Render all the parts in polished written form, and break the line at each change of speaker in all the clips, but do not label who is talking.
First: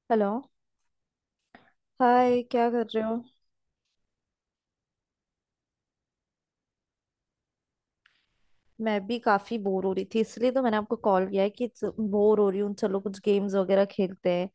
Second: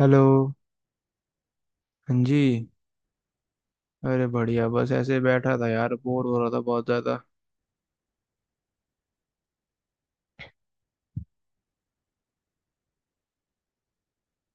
Hello.
Hello.
हाँ जी।
Hi, क्या कर रहे हो।
अरे बढ़िया, बस ऐसे ही बैठा था यार, बोर हो रहा था बहुत ज्यादा।
मैं भी काफी बोर हो रही थी, इसलिए तो मैंने आपको कॉल किया है कि बोर हो रही हूँ। चलो कुछ गेम्स वगैरह खेलते हैं।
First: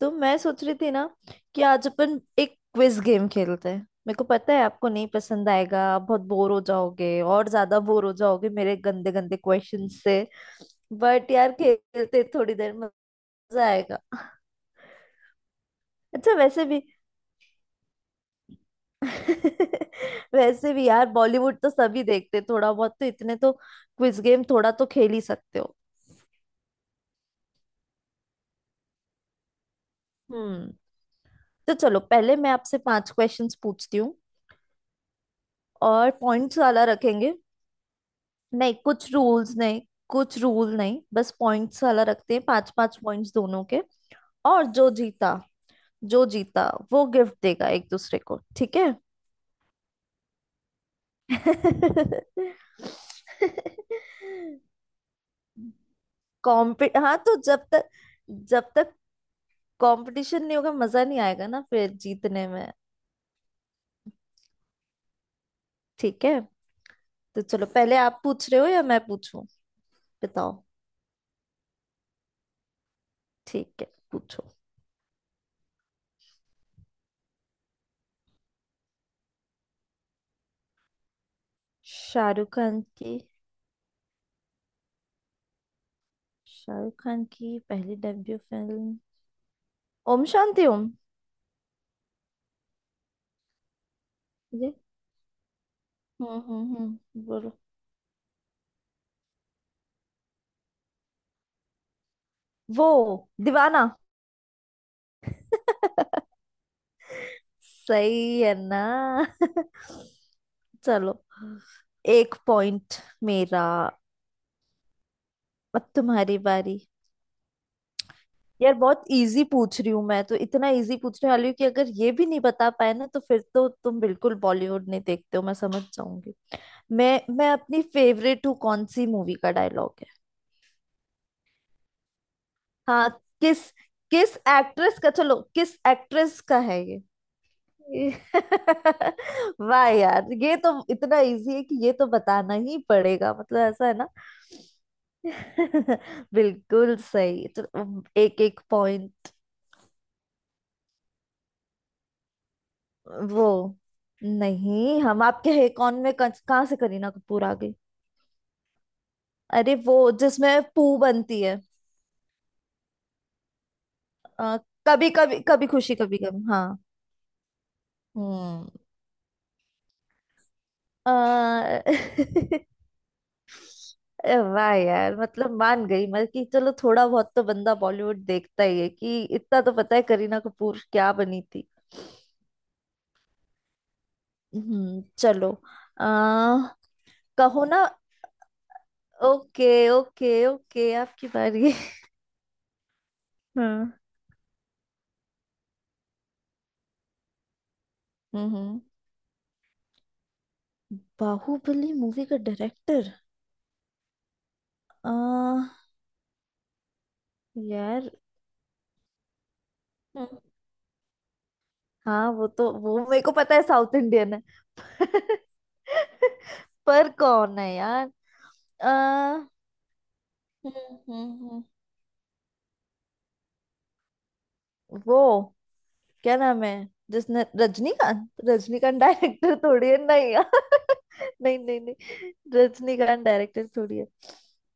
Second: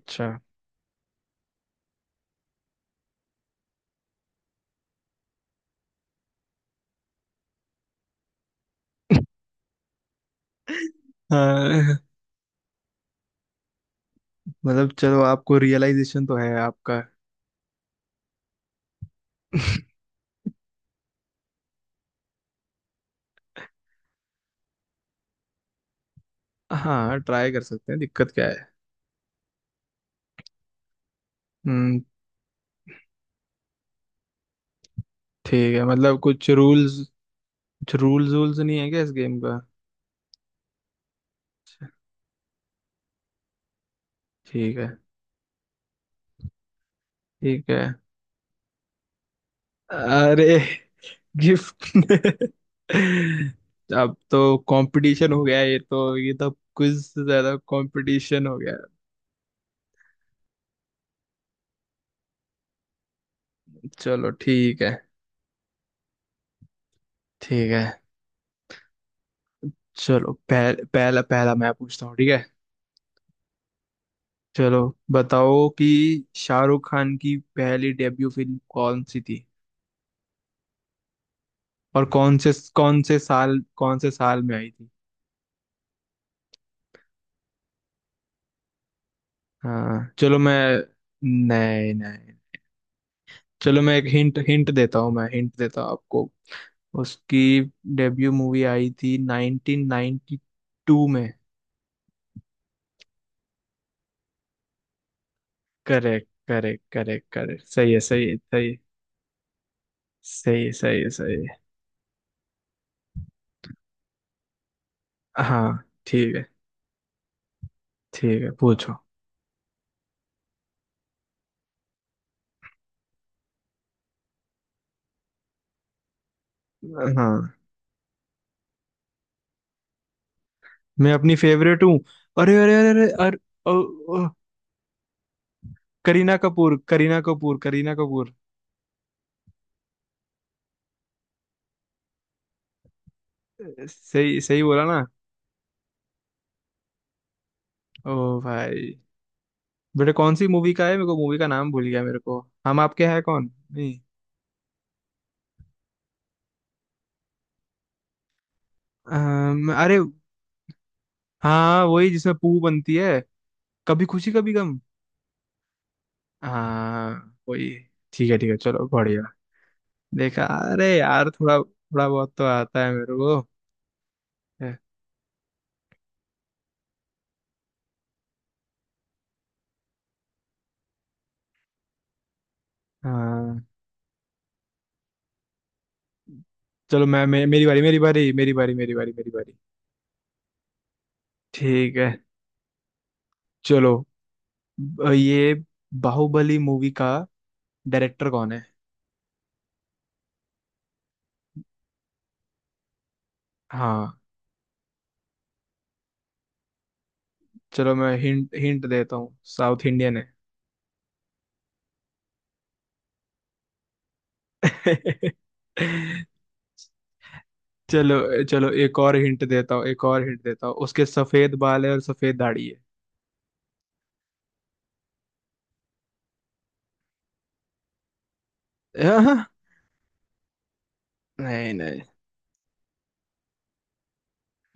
तो मैं सोच रही थी ना कि आज अपन एक क्विज गेम खेलते हैं। मेरे को पता है आपको नहीं पसंद आएगा, आप बहुत बोर हो जाओगे, और ज्यादा बोर हो जाओगे मेरे गंदे गंदे क्वेश्चन से। बट यार
हाँ,
खेलते हैं, थोड़ी देर में मजा आएगा।
मतलब चलो, आपको रियलाइजेशन
अच्छा
तो है
वैसे भी
आपका।
वैसे भी यार बॉलीवुड तो सभी देखते हैं, थोड़ा बहुत तो, इतने तो क्विज गेम थोड़ा तो खेल ही सकते हो।
हाँ ट्राई कर सकते हैं, दिक्कत क्या है।
हम्म। तो चलो
हम्म।
पहले मैं आपसे पांच क्वेश्चंस पूछती हूँ
ठीक है,
और
मतलब कुछ
पॉइंट्स वाला
रूल्स,
रखेंगे।
कुछ रूल्स वूल्स
नहीं
नहीं है क्या इस
कुछ
गेम
रूल्स
का?
नहीं, कुछ रूल नहीं, बस पॉइंट्स
अच्छा,
वाला रखते हैं, पांच पांच पॉइंट्स दोनों के। और
ठीक है।
जो जीता, जो जीता वो गिफ्ट देगा
ठीक है।
एक दूसरे को, ठीक है।
अरे गिफ्ट अब तो कंपटीशन हो गया, ये तो
कॉम्पि
कुछ
हाँ, तो
ज्यादा
जब तक
कंपटीशन हो
जब
गया।
तक कंपटीशन नहीं होगा मजा नहीं आएगा ना फिर जीतने में।
चलो ठीक है।
ठीक है, तो चलो
ठीक है
पहले आप पूछ रहे हो या मैं पूछूं।
चलो,
बताओ,
पहला पहला मैं पूछता हूँ ठीक है।
ठीक है पूछो।
चलो बताओ कि शाहरुख खान की पहली डेब्यू फिल्म कौन सी थी, और
शाहरुख खान
कौन से
की
साल में आई थी।
शाहरुख खान की पहली डेब्यू फिल्म
हाँ
ओम
चलो मैं,
शांति ओम।
नहीं नहीं, चलो मैं एक हिंट हिंट
ये
देता हूँ, मैं हिंट देता हूँ आपको।
बोलो।
उसकी डेब्यू मूवी आई थी 1992 में।
वो Deewana.
Correct correct correct correct, सही है सही है
सही है
सही है।
ना।
सही है सही है
चलो
सही है।
एक पॉइंट मेरा।
हाँ
अब
ठीक
तुम्हारी
है।
बारी।
ठीक है
यार
पूछो।
बहुत इजी पूछ रही हूँ मैं, तो इतना इजी पूछने वाली हूँ कि अगर ये भी नहीं बता पाए ना, तो फिर तो तुम बिल्कुल बॉलीवुड नहीं देखते हो मैं समझ जाऊंगी। मैं
हाँ,
अपनी फेवरेट हूँ कौन सी मूवी का डायलॉग।
मैं अपनी फेवरेट हूँ। अरे अरे अरे
हाँ,
अरे अरे।
किस
ओ, ओ,
किस एक्ट्रेस का, चलो किस
करीना
एक्ट्रेस का
कपूर
है ये।
करीना कपूर करीना
ये-
कपूर।
वाह यार ये तो इतना इजी है कि ये तो बताना ही पड़ेगा, मतलब ऐसा है ना।
सही सही बोला ना।
बिल्कुल सही। चलो
ओ
एक एक
भाई,
पॉइंट।
बेटा कौन सी मूवी का है, मेरे को मूवी का नाम भूल गया मेरे को। हम आपके हैं
वो
कौन नहीं?
नहीं, हम आपके है कौन में कहाँ से करीना कपूर आ गई। अरे वो
अरे
जिसमें पू बनती है।
हाँ वही जिसमें पू बनती है। कभी खुशी कभी
अ,
गम।
कभी कभी कभी खुशी कभी गम, हाँ।
हाँ वही। ठीक है ठीक है,
हम्म।
चलो बढ़िया। देखा, अरे यार थोड़ा
अ,
थोड़ा बहुत तो आता है मेरे को।
अरे वाह यार, मतलब मान गई मैं कि चलो थोड़ा बहुत तो बंदा बॉलीवुड देखता ही है, कि इतना तो पता है करीना कपूर क्या बनी थी।
हाँ
चलो। आ,
चलो, मैं
कहो
मेरी
ना।
बारी मेरी बारी मेरी बारी मेरी बारी मेरी बारी।
ओके ओके ओके आपकी बारी।
ठीक है
हाँ।
चलो, ये बाहुबली मूवी का डायरेक्टर कौन है?
हम्म, बाहुबली मूवी का डायरेक्टर।
हाँ
आ
चलो
यार।
मैं हिंट हिंट देता हूँ, साउथ इंडियन है।
हम्म, हाँ वो तो, वो मेरे को पता है साउथ इंडियन है। पर कौन है यार।
चलो चलो,
आ,
एक और हिंट देता हूँ, एक और हिंट देता
हम्म
हूँ, उसके
हम्म
सफेद
हम्म,
बाल है और सफेद दाढ़ी है।
वो क्या नाम है जिसने, रजनीकांत रजनीकांत
आह,
डायरेक्टर थोड़ी है, नहीं यार। नहीं
नहीं
नहीं
नहीं।
नहीं, रजनीकांत डायरेक्टर थोड़ी है।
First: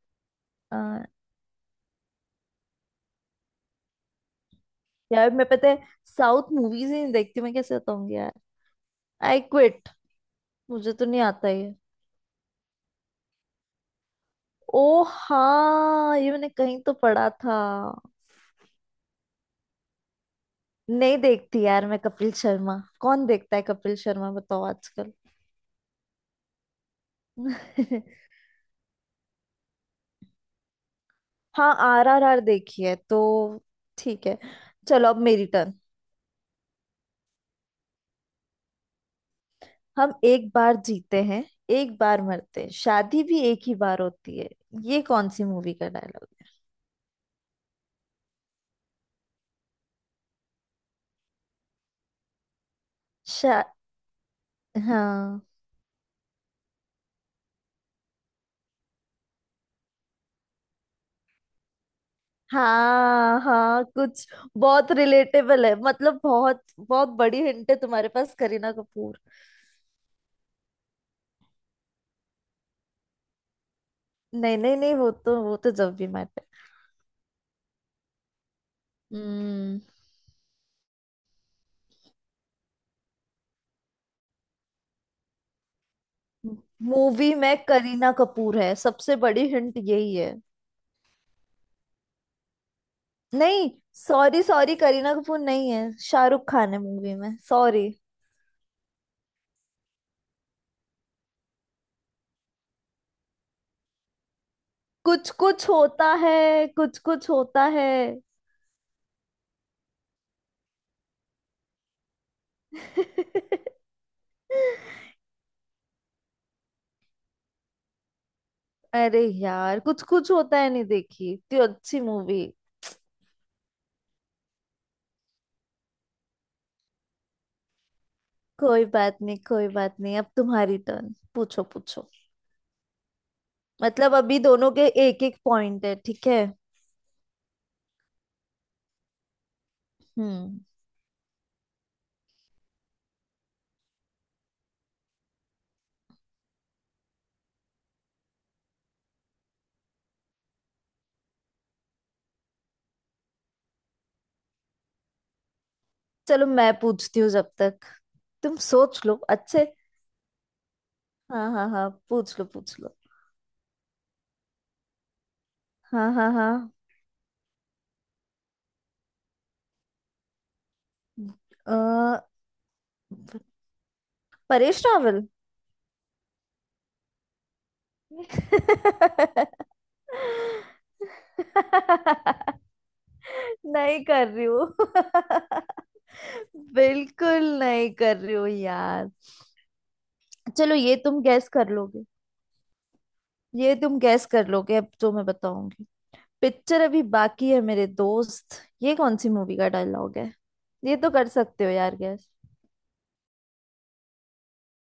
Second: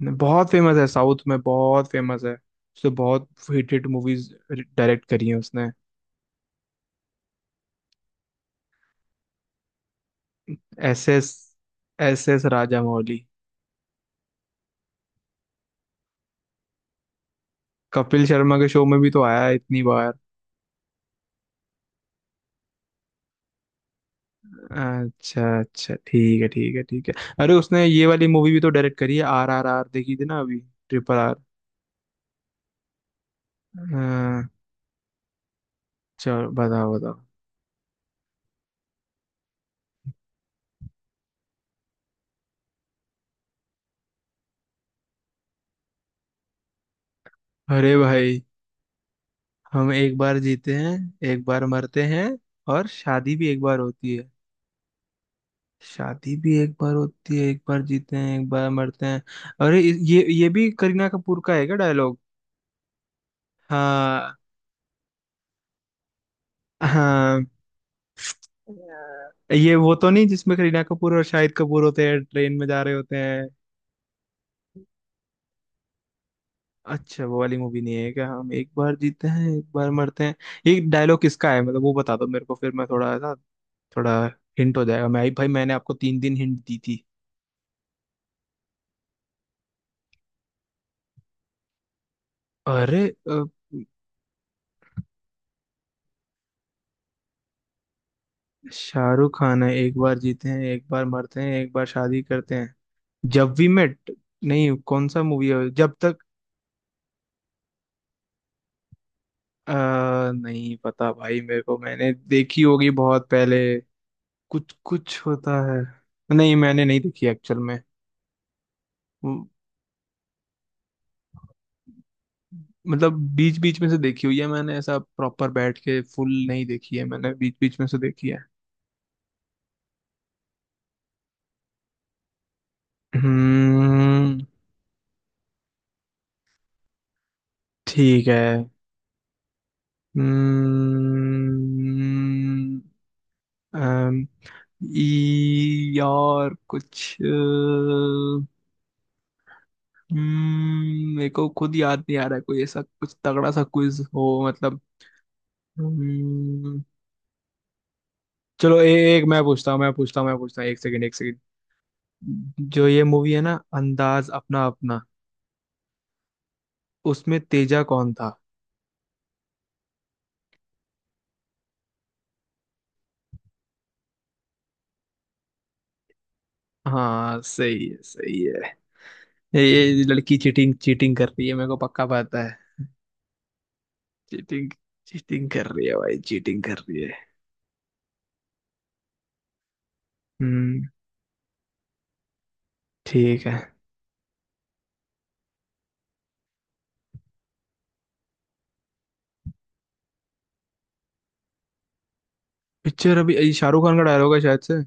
नहीं, बहुत फेमस है,
आ,
साउथ में बहुत फेमस है। उसने बहुत हिट हिट मूवीज डायरेक्ट करी
यार
हैं
मैं
उसने।
पता है साउथ मूवीज ही नहीं देखती मैं, कैसे बताऊंगी यार। आई क्विट, मुझे तो
एस
नहीं
एस
आता ये।
S S Rajamouli.
ओ हाँ ये मैंने कहीं तो पढ़ा था।
कपिल शर्मा के शो में भी तो आया है इतनी बार।
नहीं देखती यार मैं। कपिल शर्मा कौन देखता है, कपिल शर्मा बताओ आजकल।
अच्छा अच्छा ठीक है ठीक है ठीक है। अरे उसने ये वाली मूवी भी तो डायरेक्ट करी है, आर आर आर देखी थी ना अभी, ट्रिपल आर।
हाँ RRR देखी है तो। ठीक है,
हाँ
चलो अब मेरी टर्न।
चलो बताओ बताओ।
हम एक बार जीते हैं, एक बार मरते हैं, शादी भी एक ही बार होती है, ये कौन सी मूवी का डायलॉग।
अरे भाई, हम एक बार जीते हैं, एक बार मरते हैं, और शादी भी एक
शा
बार होती है।
हाँ
शादी भी एक बार होती है, एक बार जीते हैं, एक बार मरते हैं। ये भी करीना कपूर का है क्या डायलॉग?
हाँ हाँ कुछ
हाँ
बहुत रिलेटेबल है, मतलब बहुत बहुत बड़ी
हाँ।
हिंट है तुम्हारे पास, करीना कपूर।
ये वो तो नहीं जिसमें करीना कपूर और शाहिद कपूर होते हैं, ट्रेन में जा रहे होते हैं?
नहीं नहीं नहीं, वो तो, वो तो जब भी मैटर।
अच्छा वो वाली मूवी नहीं है क्या, हम एक बार जीते हैं एक
हम्म।
बार मरते हैं? ये डायलॉग किसका है मतलब, वो बता दो मेरे को, फिर मैं थोड़ा ना, थोड़ा हिंट हो जाएगा। मैं भाई, मैंने आपको तीन दिन हिंट दी थी।
मूवी में करीना कपूर है, सबसे बड़ी हिंट यही है।
अरे अ,
नहीं सॉरी सॉरी, करीना कपूर नहीं है, शाहरुख खान है मूवी में, सॉरी।
शाहरुख खान है, एक बार जीते हैं एक बार मरते हैं एक बार शादी करते हैं, जब वी मेट। नहीं कौन सा
कुछ
मूवी है
कुछ
जब
होता
तक,
है, कुछ कुछ होता है।
अ, नहीं पता भाई मेरे को, मैंने देखी होगी बहुत पहले। कुछ कुछ होता है। नहीं मैंने नहीं देखी एक्चुअल
अरे
में,
यार कुछ कुछ होता है नहीं देखी, इतनी अच्छी मूवी।
मतलब बीच बीच में से देखी हुई है मैंने, ऐसा प्रॉपर बैठ के फुल नहीं देखी है मैंने, बीच बीच में से देखी है।
कोई बात नहीं, कोई बात नहीं, अब तुम्हारी टर्न, पूछो पूछो। मतलब
हम्म
अभी दोनों के एक एक पॉइंट है, ठीक है।
ठीक है।
हम्म।
हम्म। अम, यार कुछ हम्म, मेरे को खुद याद नहीं आ रहा है कोई ऐसा कुछ तगड़ा सा क्विज हो मतलब।
चलो मैं
हम्म,
पूछती हूँ जब तक, तुम
चलो
सोच लो
एक मैं
अच्छे।
पूछता हूँ मैं पूछता हूँ मैं पूछता हूँ, एक सेकंड एक सेकंड।
हाँ हाँ हाँ पूछ लो पूछ
जो
लो।
ये मूवी है ना, अंदाज अपना अपना,
हाँ हाँ हाँ।
उसमें तेजा कौन था?
अ, परेश रावल।
हाँ सही है सही है। ये लड़की चीटिंग चीटिंग कर रही है, मेरे को पक्का पता है।
नहीं कर रही
चीटिंग
हूँ
चीटिंग कर रही है भाई, चीटिंग कर रही है।
बिल्कुल नहीं कर रही हूँ यार। चलो
हम्म।
ये तुम गैस कर लोगे,
ठीक है।
ये तुम गैस कर लोगे। अब जो मैं बताऊंगी, पिक्चर अभी बाकी है मेरे दोस्त, ये कौन सी मूवी का डायलॉग है, ये तो कर सकते हो यार गैस।
पिक्चर अभी, ये शाहरुख खान का डायलॉग है शायद से,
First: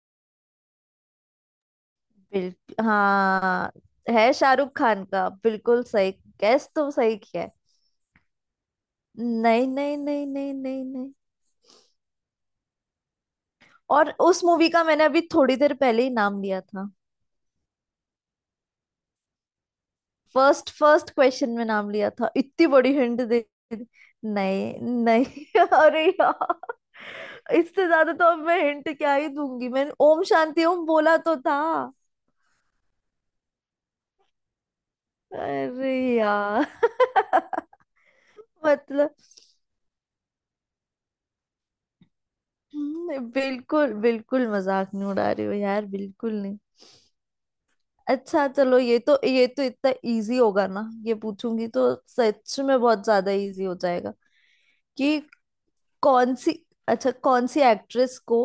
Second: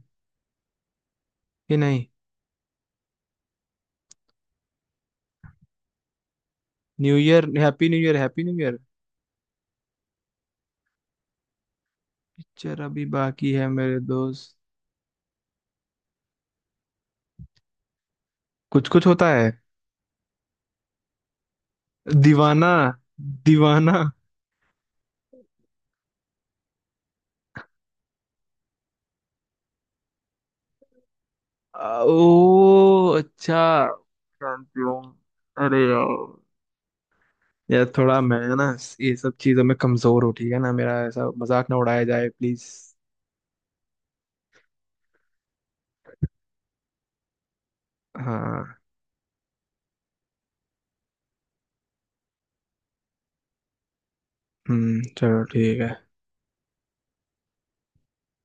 कि नहीं?
बिल्कुल हाँ, है शाहरुख खान का, बिल्कुल सही गैस तो
न्यू
सही किया
ईयर
है।
Happy new year happy new year.
नहीं नहीं नहीं नहीं नहीं नहीं।
पिक्चर अभी बाकी है मेरे
और उस
दोस्त।
मूवी का मैंने अभी थोड़ी देर पहले ही नाम लिया था,
कुछ कुछ होता है।
फर्स्ट फर्स्ट क्वेश्चन में नाम लिया था, इतनी
दीवाना
बड़ी हिंट दे दी।
दीवाना।
नहीं नहीं। अरे यार इससे ज्यादा तो अब मैं हिंट क्या ही दूंगी, मैंने ओम शांति ओम बोला तो था।
ओ अच्छा। Champion. अरे
अरे
यार,
यार
यार थोड़ा मैं ना,
मतलब।
ये सब चीजों में कमजोर हूँ ठीक है ना, मेरा ऐसा मजाक ना उड़ाया जाए प्लीज।
बिल्कुल बिल्कुल मजाक नहीं उड़ा रही हो यार, बिल्कुल नहीं। अच्छा चलो,
हाँ
ये तो, ये तो इतना इजी होगा ना, ये पूछूंगी तो सच में बहुत ज्यादा इजी हो जाएगा,
हम्म,
कि
चलो ठीक है।
कौन सी, अच्छा कौन सी एक्ट्रेस को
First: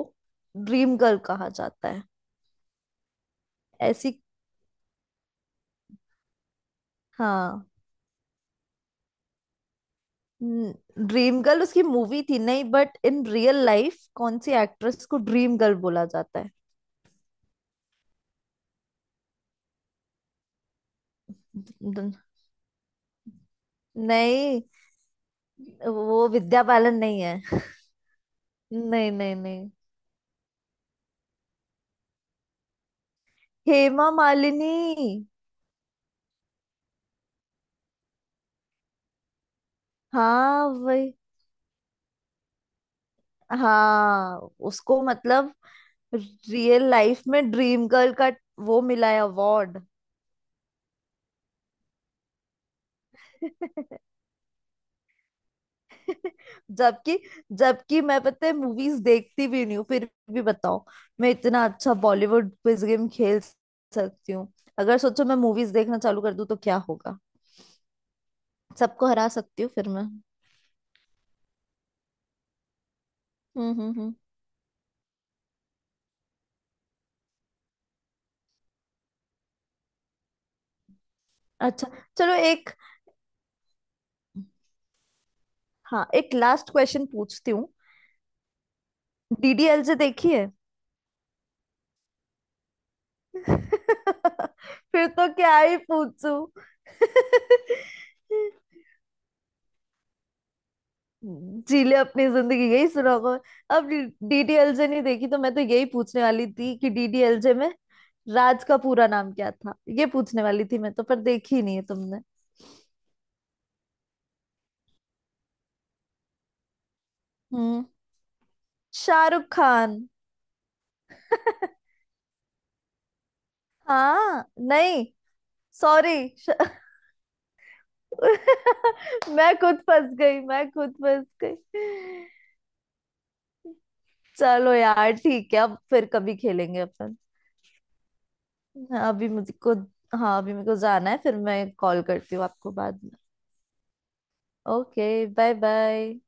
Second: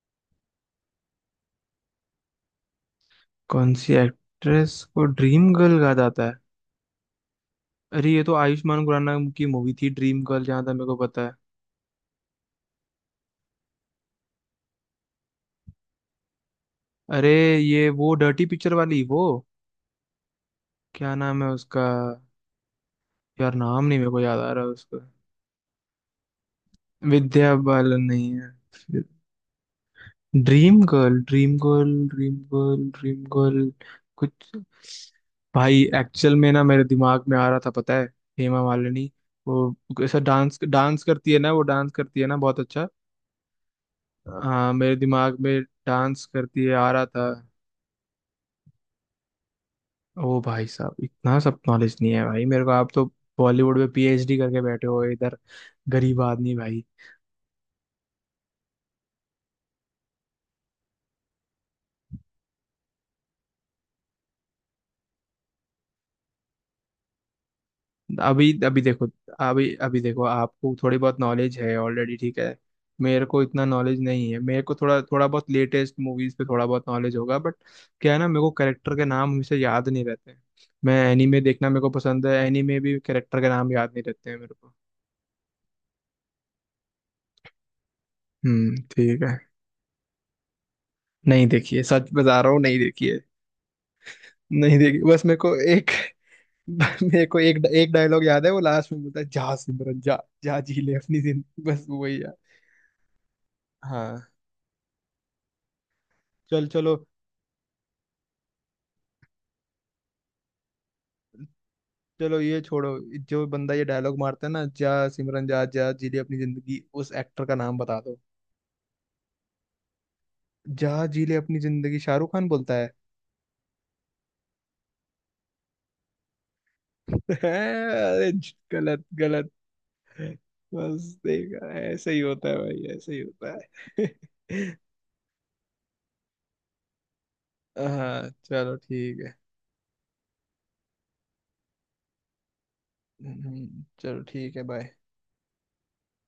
ड्रीम गर्ल कहा जाता है।
कौन सी
ऐसी
एक्ट्रेस को ड्रीम गर्ल कहा जाता है?
हाँ।
अरे ये तो आयुष्मान खुराना की मूवी थी ड्रीम गर्ल, जहाँ तक मेरे को पता है।
ड्रीम गर्ल उसकी मूवी थी नहीं, बट इन रियल लाइफ कौन सी एक्ट्रेस को ड्रीम गर्ल बोला जाता है।
अरे ये वो डर्टी पिक्चर वाली वो, क्या नाम है उसका,
द-
यार नाम नहीं मेरे को याद आ
नहीं
रहा है उसका।
वो विद्या बालन नहीं
विद्या
है।
बालन नहीं है?
नहीं नहीं नहीं।
Dream girl dream girl dream girl dream girl.
Hema
कुछ,
मालिनी।
भाई एक्चुअल में ना मेरे दिमाग में आ रहा था पता है, हेमा मालिनी, वो ऐसा डांस
हाँ
डांस
वही,
करती है ना, वो डांस करती है ना बहुत अच्छा।
हाँ।
हाँ मेरे
उसको
दिमाग
मतलब
में डांस करती है
रियल
आ रहा
लाइफ
था।
में ड्रीम गर्ल का वो मिला है अवार्ड।
ओ भाई साहब, इतना सब नॉलेज नहीं है भाई मेरे को, आप तो बॉलीवुड में पीएचडी करके बैठे हो इधर, गरीब आदमी भाई।
जबकि, जबकि मैं पता है मूवीज देखती भी नहीं हूँ, फिर भी बताओ, मैं इतना अच्छा बॉलीवुड क्विज गेम खेल सकती हूँ। अगर सोचो मैं मूवीज देखना चालू कर दूँ तो क्या होगा,
अभी अभी देखो।
सबको हरा सकती हूँ
अभी
फिर
अभी
मैं।
देखो, आपको थोड़ी बहुत नॉलेज है ऑलरेडी ठीक है। मेरे को इतना नॉलेज
हम्म।
नहीं है, मेरे को थोड़ा, थोड़ा बहुत लेटेस्ट मूवीज पे थोड़ा बहुत नॉलेज होगा, बट क्या है ना, मेरे को कैरेक्टर के नाम हमेशा याद नहीं रहते हैं। मैं एनीमे देखना मेरे
अच्छा
को पसंद है,
चलो एक,
एनीमे भी कैरेक्टर के नाम याद नहीं रहते हैं मेरे को।
हाँ एक लास्ट क्वेश्चन पूछती हूँ।
ठीक है।
डीडीएल से देखी है।
नहीं देखिए, सच बता रहा हूँ, नहीं देखिए। नहीं देखिए,
फिर
बस
तो
मेरे को
क्या ही
एक,
पूछूं।
मेरे को एक एक डायलॉग याद है, वो लास्ट में बोलता है, जा सिमरन जा, जा जी ले अपनी जिंदगी,
जी
बस
ले
वही
अपनी
याद।
जिंदगी, यही सुना होगा अब।
हाँ
डीडीएलजे नहीं देखी तो मैं तो यही पूछने वाली
चल
थी कि
चलो।
डीडीएलजे में राज का पूरा नाम क्या था, ये पूछने वाली थी मैं तो, पर देखी नहीं है तुमने।
चलो ये छोड़ो, जो बंदा ये डायलॉग मारता है ना, जा सिमरन जा जा जी ले अपनी जिंदगी, उस एक्टर का नाम
हम्म
बता दो।
शाहरुख खान।
जा जी ले अपनी जिंदगी शाहरुख खान बोलता है?
हाँ। नहीं सॉरी।
अरे गलत गलत।
मैं खुद फंस गई, मैं खुद
बस
फंस
देखा, ऐसा ही
गई।
होता है भाई, ऐसा ही होता है।
चलो यार ठीक है, अब फिर कभी खेलेंगे अपन।
हाँ चलो
हाँ,
ठीक
अभी
है।
मुझे को हाँ अभी मेरे को जाना है, फिर मैं कॉल करती हूँ आपको बाद में।
चलो ठीक है, बाय।
Okay bye bye.